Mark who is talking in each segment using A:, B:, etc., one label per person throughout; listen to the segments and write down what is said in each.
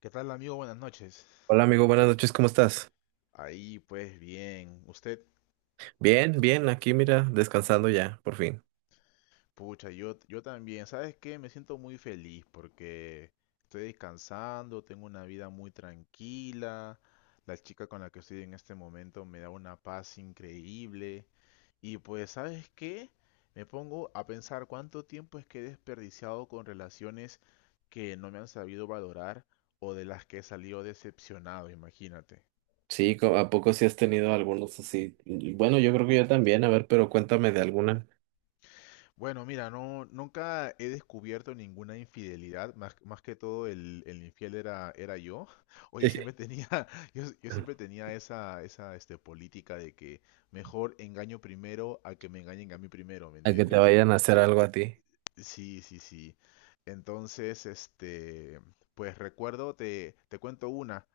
A: ¿Qué tal, amigo? Buenas noches.
B: Hola amigo, buenas noches, ¿cómo estás?
A: Ahí, pues bien. Usted,
B: Bien, bien, aquí mira, descansando ya, por fin.
A: pucha, yo también. ¿Sabes qué? Me siento muy feliz porque estoy descansando, tengo una vida muy tranquila. La chica con la que estoy en este momento me da una paz increíble. Y pues, ¿sabes qué? Me pongo a pensar cuánto tiempo es que he desperdiciado con relaciones que no me han sabido valorar o de las que he salido decepcionado, imagínate.
B: Sí, ¿a poco sí has tenido algunos así? Y bueno, yo creo que yo también, a ver, pero cuéntame de alguna.
A: Bueno, mira, no, nunca he descubierto ninguna infidelidad, más que todo el infiel era yo. O yo siempre tenía, yo siempre tenía esa política de que mejor engaño primero a que me engañen a mí primero, ¿me
B: A que te
A: entiendes?
B: vayan a hacer algo a ti.
A: Sí, sí, sí. Entonces, pues recuerdo, te cuento una.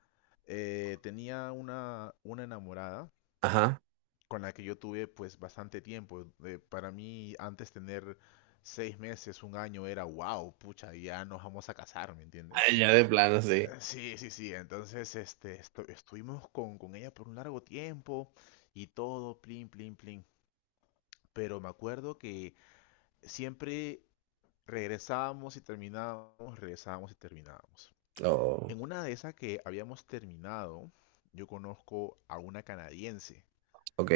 A: Tenía una enamorada
B: Ajá.
A: con la que yo tuve pues bastante tiempo. Para mí antes tener seis meses, un año era wow, pucha, ya nos vamos a casar, ¿me entiendes?
B: Ay, ya de plano, sí.
A: Sí, sí, sí, entonces estuvimos con ella por un largo tiempo y todo, plin, plin, plin. Pero me acuerdo que siempre regresábamos y terminábamos, regresábamos y terminábamos.
B: Oh,
A: En una de esas que habíamos terminado, yo conozco a una canadiense.
B: ok.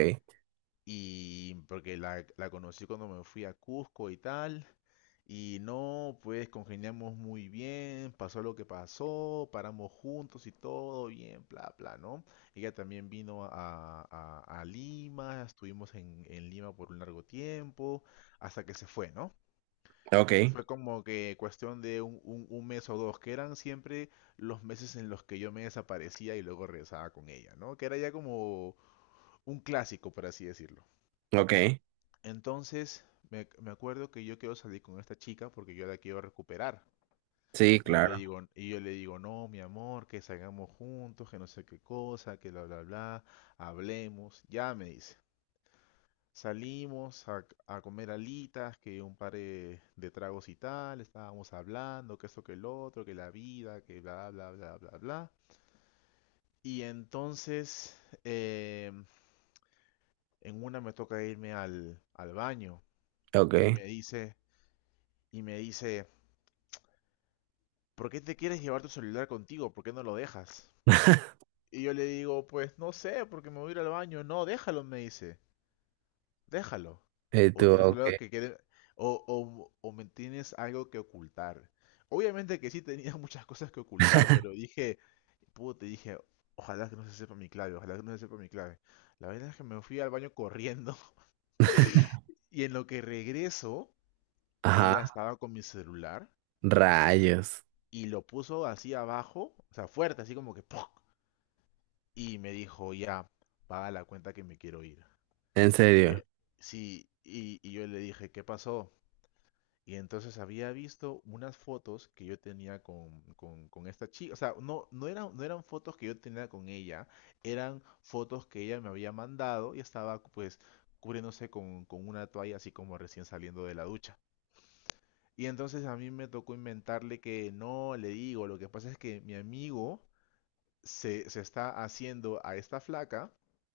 A: Y porque la conocí cuando me fui a Cusco y tal. Y no, pues congeniamos muy bien, pasó lo que pasó, paramos juntos y todo bien, bla, bla, ¿no? Ella también vino a, a Lima, estuvimos en Lima por un largo tiempo, hasta que se fue, ¿no?
B: Ok,
A: Fue como que cuestión de un, un mes o dos, que eran siempre los meses en los que yo me desaparecía y luego regresaba con ella, ¿no? Que era ya como un clásico, por así decirlo.
B: ok.
A: Entonces, me acuerdo que yo quiero salir con esta chica porque yo la quiero recuperar.
B: Sí,
A: Y yo le
B: claro.
A: digo, y yo le digo, no, mi amor, que salgamos juntos, que no sé qué cosa, que bla, bla, bla, hablemos. Ya me dice. Salimos a comer alitas, que un par de tragos y tal, estábamos hablando, que esto, que el otro, que la vida, que bla, bla, bla, bla, bla. Y entonces, em, en una me toca irme al, al baño y
B: Ok.
A: me dice, y me dice, ¿por qué te quieres llevar tu celular contigo? ¿Por qué no lo dejas? Y yo le digo, pues no sé, porque me voy a ir al baño. No, déjalo, me dice. Déjalo.
B: Y
A: O
B: tú,
A: tienes
B: ok.
A: algo que quede- o me tienes algo que ocultar. Obviamente que sí tenía muchas cosas que ocultar, pero dije, te dije, ojalá que no se sepa mi clave, ojalá que no se sepa mi clave. La verdad es que me fui al baño corriendo y en lo que regreso, ella
B: Ajá.
A: estaba con mi celular
B: Rayos.
A: y lo puso así abajo, o sea, fuerte, así como que ¡pum! Y me dijo, ya, paga la cuenta que me quiero ir.
B: En
A: Y yo-
B: serio.
A: sí, y yo le dije, ¿qué pasó? Y entonces había visto unas fotos que yo tenía con esta chica. O sea, no eran, no eran fotos que yo tenía con ella, eran fotos que ella me había mandado y estaba pues cubriéndose con una toalla así como recién saliendo de la ducha. Y entonces a mí me tocó inventarle que no, le digo, lo que pasa es que mi amigo se está haciendo a esta flaca.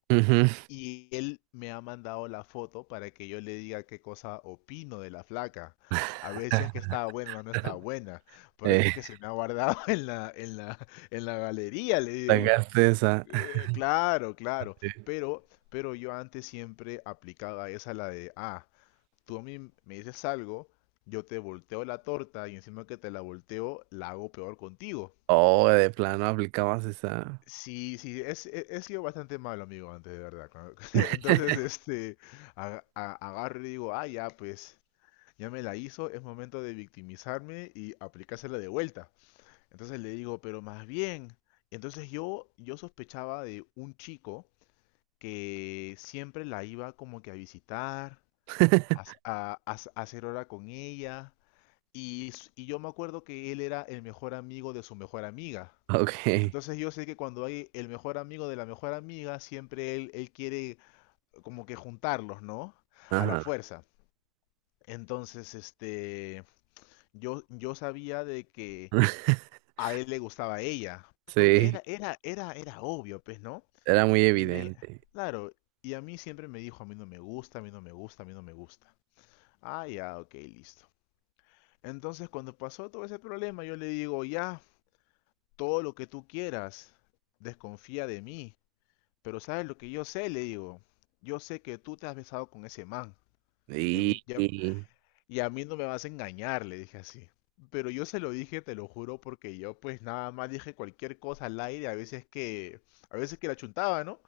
B: Ujú.
A: Y él me ha mandado la foto para que yo le diga qué cosa opino de la flaca. A ver si es que estaba buena o no estaba buena. Por eso
B: Eh,
A: es que se me ha guardado en en la galería, le digo.
B: sacaste esa.
A: Claro, claro. Pero yo antes siempre aplicaba esa la de, ah, tú a mí me dices algo, yo te volteo la torta y encima que te la volteo, la hago peor contigo.
B: Oh, de plano aplicabas esa.
A: Sí, sí, he, he sido bastante malo, amigo, antes de verdad. ¿No? Entonces, agarro y digo, ah, ya, pues, ya me la hizo, es momento de victimizarme y aplicársela de vuelta. Entonces le digo, pero más bien, entonces yo sospechaba de un chico que siempre la iba como que a visitar, a, a hacer hora con ella, y yo me acuerdo que él era el mejor amigo de su mejor amiga.
B: Ok,
A: Entonces yo sé que cuando hay el mejor amigo de la mejor amiga, siempre él quiere como que juntarlos, ¿no? A la
B: ajá.
A: fuerza. Entonces, yo sabía de que a él le gustaba a ella, porque
B: Sí,
A: era obvio, pues, ¿no?
B: era muy
A: Y a mí me,
B: evidente.
A: claro, y a mí siempre me dijo, a mí no me gusta, a mí no me gusta, a mí no me gusta. Ah, ya, ok, listo. Entonces, cuando pasó todo ese problema, yo le digo, ya, todo lo que tú quieras, desconfía de mí. Pero ¿sabes lo que yo sé? Le digo, yo sé que tú te has besado con ese man. Y a
B: Y,
A: mí, y a-
B: y-
A: y a mí no me vas a engañar, le dije así. Pero yo se lo dije, te lo juro, porque yo pues nada más dije cualquier cosa al aire, a veces que la chuntaba, ¿no?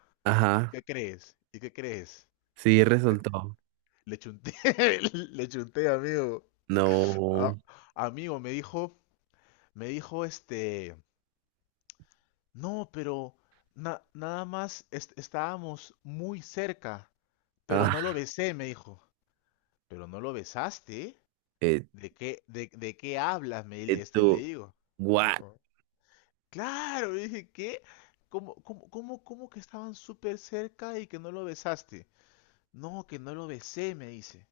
A: ¿Y
B: ajá,
A: qué crees? ¿Y qué crees?
B: sí resultó.
A: Le chunté, le chunté, amigo.
B: No,
A: A- amigo, me dijo no, pero nada más estábamos muy cerca, pero no
B: ah,
A: lo besé, me dijo. Pero no lo besaste.
B: eh,
A: ¿De qué, de qué hablas? Me, le
B: tú,
A: digo.
B: what?
A: Digo, claro, le dije, ¿qué? Cómo que estaban súper cerca y que no lo besaste? No, que no lo besé, me dice.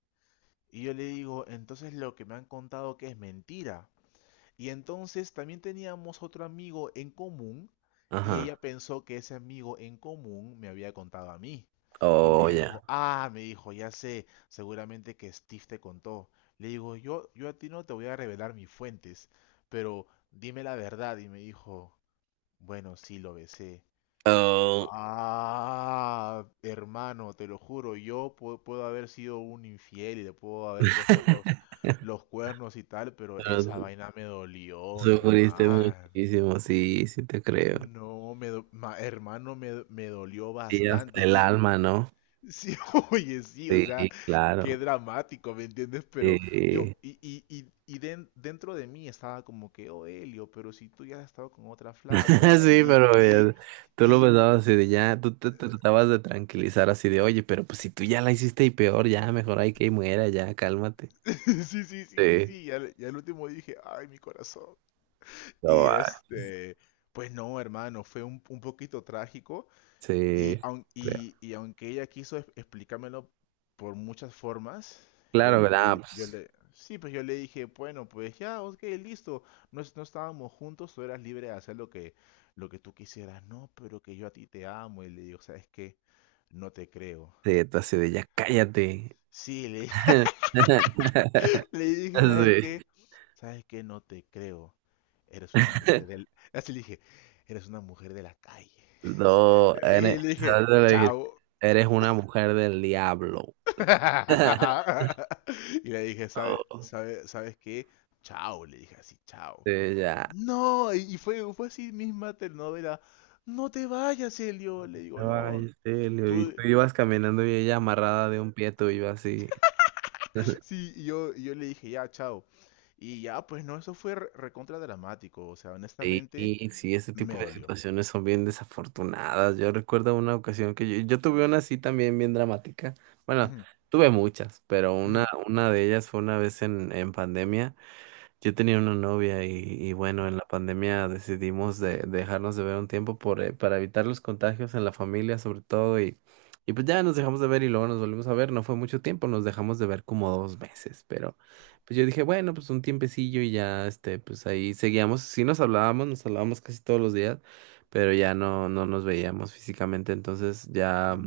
A: Y yo le digo, entonces lo que me han contado que es mentira. Y entonces también teníamos otro amigo en común y
B: Ajá,
A: ella pensó que ese amigo en común me había contado a mí. Y me
B: oh, ya.
A: dijo, ah, me dijo, ya sé, seguramente que Steve te contó. Le digo, yo a ti no te voy a revelar mis fuentes, pero dime la verdad. Y me dijo, bueno, sí, lo besé.
B: Oh,
A: Ah, hermano, te lo juro, puedo haber sido un infiel y le puedo haber puesto los cuernos y tal, pero
B: pero
A: esa vaina me dolió,
B: sufriste
A: hermano.
B: muchísimo, sí, sí te creo.
A: No, hermano, me dolió
B: Y hasta
A: bastante.
B: el
A: Y
B: alma, ¿no?
A: sí, oye, sí, o
B: Sí,
A: sea,
B: claro.
A: qué dramático, ¿me entiendes? Pero
B: Sí.
A: yo, dentro de mí estaba como que, oh, Elio, pero si tú ya has estado con otra flaca,
B: Sí, pero tú lo
A: y,
B: pensabas así de ya, tú te tratabas de tranquilizar así de, oye, pero pues si tú ya la hiciste y peor, ya mejor hay que muera, ya, cálmate.
A: sí, sí, sí, sí,
B: Sí,
A: sí. Y al último dije, ay, mi corazón.
B: no
A: Y
B: va.
A: pues no, hermano, fue un poquito trágico. Y,
B: Sí,
A: aun-
B: creo.
A: y, y aunque ella quiso explicármelo por muchas formas,
B: Claro, ¿verdad? Pues
A: sí, pues yo le dije, bueno, pues ya, ok, listo. No, no estábamos juntos, tú eras libre de hacer lo que tú quisieras. No, pero que yo a ti te amo. Y le digo, ¿sabes qué? No te creo.
B: sí, tú así de ya, cállate.
A: Sí, le... Le dije, ¿sabes
B: Sí.
A: qué? ¿Sabes qué? No te creo. Eres una mujer del... Así le dije, eres una mujer de la calle.
B: No,
A: Y
B: eres,
A: le
B: no
A: dije,
B: te lo dije,
A: chao.
B: eres una mujer del diablo.
A: Y le dije, ¿sabe,
B: No,
A: sabes sabes sabes qué? Chao, le dije así, chao.
B: sí, ya.
A: No, y fue, fue así misma telenovela. No te vayas, Elio. Le digo, no,
B: Ay, sí, Leo, y
A: tú...
B: tú ibas caminando y ella amarrada de un pie, tú ibas así.
A: Sí, y yo le dije, ya, chao. Y ya, pues no, eso fue recontra dramático. O sea,
B: Sí,
A: honestamente,
B: sí, ese
A: me
B: tipo de
A: dolió.
B: situaciones son bien desafortunadas. Yo recuerdo una ocasión que yo tuve una así también bien dramática. Bueno,
A: Ujú,
B: tuve muchas, pero una,
A: ujú.
B: una de ellas fue una vez en pandemia. Yo tenía una novia y, bueno, en la pandemia decidimos dejarnos de ver un tiempo para evitar los contagios en la familia sobre todo y pues ya nos dejamos de ver y luego nos volvimos a ver, no fue mucho tiempo, nos dejamos de ver como 2 meses, pero pues yo dije, bueno, pues un tiempecillo y ya, este, pues ahí seguíamos, sí nos hablábamos casi todos los días, pero ya no, no nos veíamos físicamente, entonces ya
A: Ujú,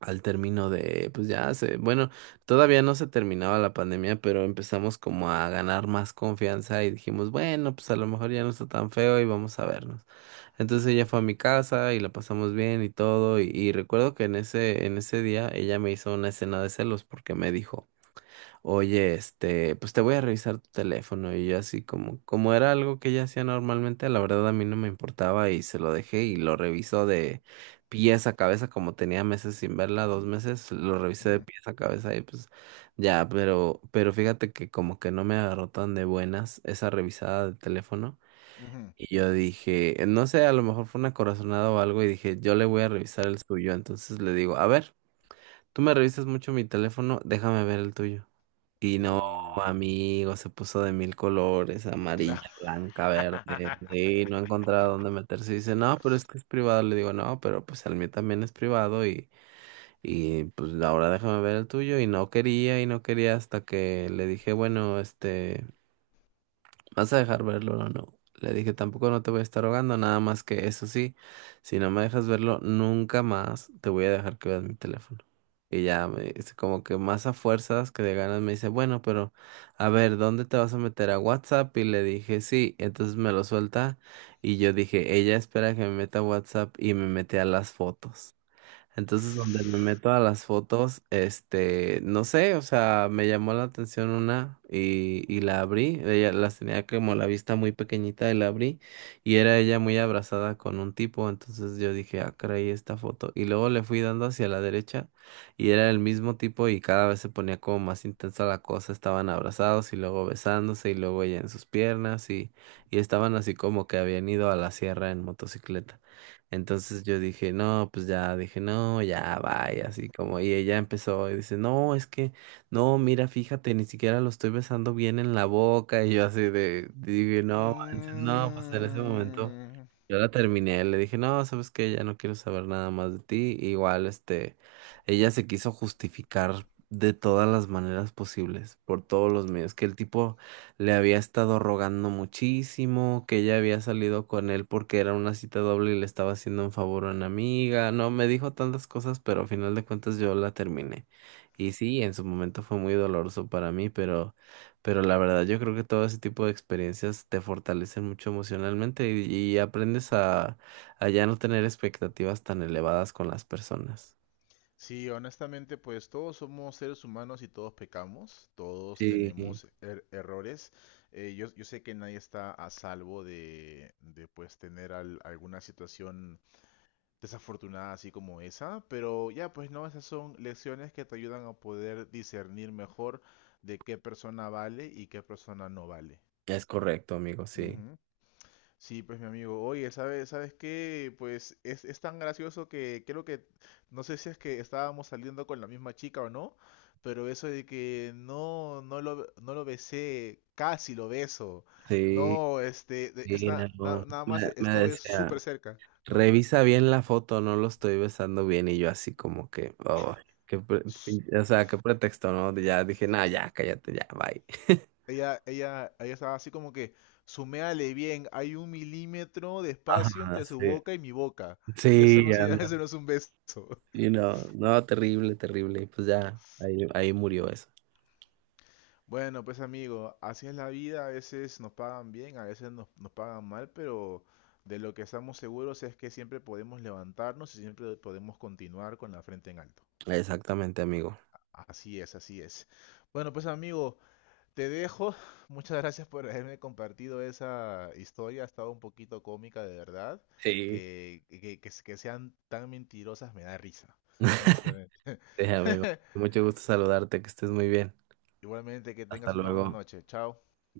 B: al término de, pues ya se, bueno, todavía no se terminaba la pandemia, pero empezamos como a ganar más confianza y dijimos, bueno, pues a lo mejor ya no está tan feo y vamos a vernos. Entonces ella fue a mi casa y la pasamos bien y todo, y recuerdo que en ese día ella me hizo una escena de celos porque me dijo, oye, este, pues te voy a revisar tu teléfono y yo así como era algo que ella hacía normalmente, la verdad a mí no me importaba y se lo dejé y lo revisó de pies a cabeza, como tenía meses sin verla, 2 meses, lo revisé de
A: ujú,
B: pies a cabeza y pues ya, pero fíjate que como que no me agarró tan de buenas esa revisada de teléfono
A: ujú.
B: y yo dije, no sé, a lo mejor fue una corazonada o algo y dije, yo le voy a revisar el suyo, entonces le digo, a ver, tú me revisas mucho mi teléfono, déjame ver el tuyo. Y no,
A: Uh,
B: amigo, se puso de mil colores, amarilla,
A: claro.
B: blanca, verde, y no encontraba dónde meterse. Y dice, no, pero es que es privado. Le digo, no, pero pues el mío también es privado y, pues ahora déjame ver el tuyo. Y no quería hasta que le dije, bueno, este... ¿Vas a dejar verlo o no? Le dije, tampoco no te voy a estar rogando, nada más que eso sí, si no me dejas verlo, nunca más te voy a dejar que veas mi teléfono. Y ya me dice, como que más a fuerzas que de ganas me dice, bueno, pero a ver, ¿dónde te vas a meter a WhatsApp? Y le dije, sí, entonces me lo suelta. Y yo dije, ella espera que me meta a WhatsApp y me mete a las fotos. Entonces, donde me meto a las fotos, este, no sé, o sea, me llamó la atención una y, la abrí. Ella las tenía como la vista muy pequeñita y la abrí y era ella muy abrazada con un tipo. Entonces yo dije, ah, caray, esta foto. Y luego le fui dando hacia la derecha y era el mismo tipo y cada vez se ponía como más intensa la cosa. Estaban abrazados y luego besándose y luego ella en sus piernas y estaban así como que habían ido a la sierra en motocicleta. Entonces yo dije, no, pues ya, dije, no, ya, vaya, así como, y ella empezó y dice, no, es que, no, mira, fíjate, ni siquiera lo estoy besando bien en la boca, y yo así de, dije, no, manches, no, pues en ese momento.
A: Mm,
B: Yo la terminé, le dije, no, sabes qué, ya no quiero saber nada más de ti. Igual, este, ella se quiso justificar de todas las maneras posibles, por todos los medios, que el tipo le había estado rogando muchísimo, que ella había salido con él porque era una cita doble y le estaba haciendo un favor a una amiga. No, me dijo tantas cosas, pero al final de cuentas yo la terminé. Y sí, en su momento fue muy doloroso para mí, pero... Pero la verdad, yo creo que todo ese tipo de experiencias te fortalecen mucho emocionalmente y, aprendes a ya no tener expectativas tan elevadas con las personas.
A: sí, honestamente, pues todos somos seres humanos y todos pecamos, todos
B: Sí,
A: tenemos errores. Yo sé que nadie está a salvo de pues tener alguna situación desafortunada así como esa, pero ya pues no, esas son lecciones que te ayudan a poder discernir mejor de qué persona vale y qué persona no vale.
B: es correcto, amigo, sí.
A: Ujú. Sí, pues mi amigo, oye, sabes qué? Pues es tan gracioso que creo que, no sé si es que estábamos saliendo con la misma chica o no, pero eso de que no lo besé, casi lo beso,
B: Sí,
A: no,
B: sí, no.
A: nada más
B: Me
A: estuve
B: decía,
A: súper cerca, ¿no?
B: revisa bien la foto, no lo estoy besando bien. Y yo así como que, oh, qué pre-
A: S-
B: o sea, qué pretexto, ¿no? Ya dije, no, ya, cállate, ya, bye.
A: Ella estaba así como que, suméale bien, hay un milímetro de
B: Ajá,
A: espacio entre su
B: sí.
A: boca y mi boca, eso
B: Sí,
A: no, se- eso no es un beso.
B: y no, no, terrible, terrible. Pues ya, ahí murió eso.
A: Bueno, pues amigo, así es la vida, a veces nos pagan bien, a veces nos pagan mal, pero de lo que estamos seguros es que siempre podemos levantarnos y siempre podemos continuar con la frente en alto.
B: Exactamente, amigo.
A: Así es, así es. Bueno, pues amigo, te dejo. Muchas gracias por haberme compartido esa historia, ha estado un poquito cómica de verdad.
B: Sí.
A: Que sean tan mentirosas me da risa, honestamente.
B: Sí, amigo. Mucho gusto saludarte, que estés muy bien.
A: Igualmente, que
B: Hasta
A: tengas una buena
B: luego.
A: noche. Chao.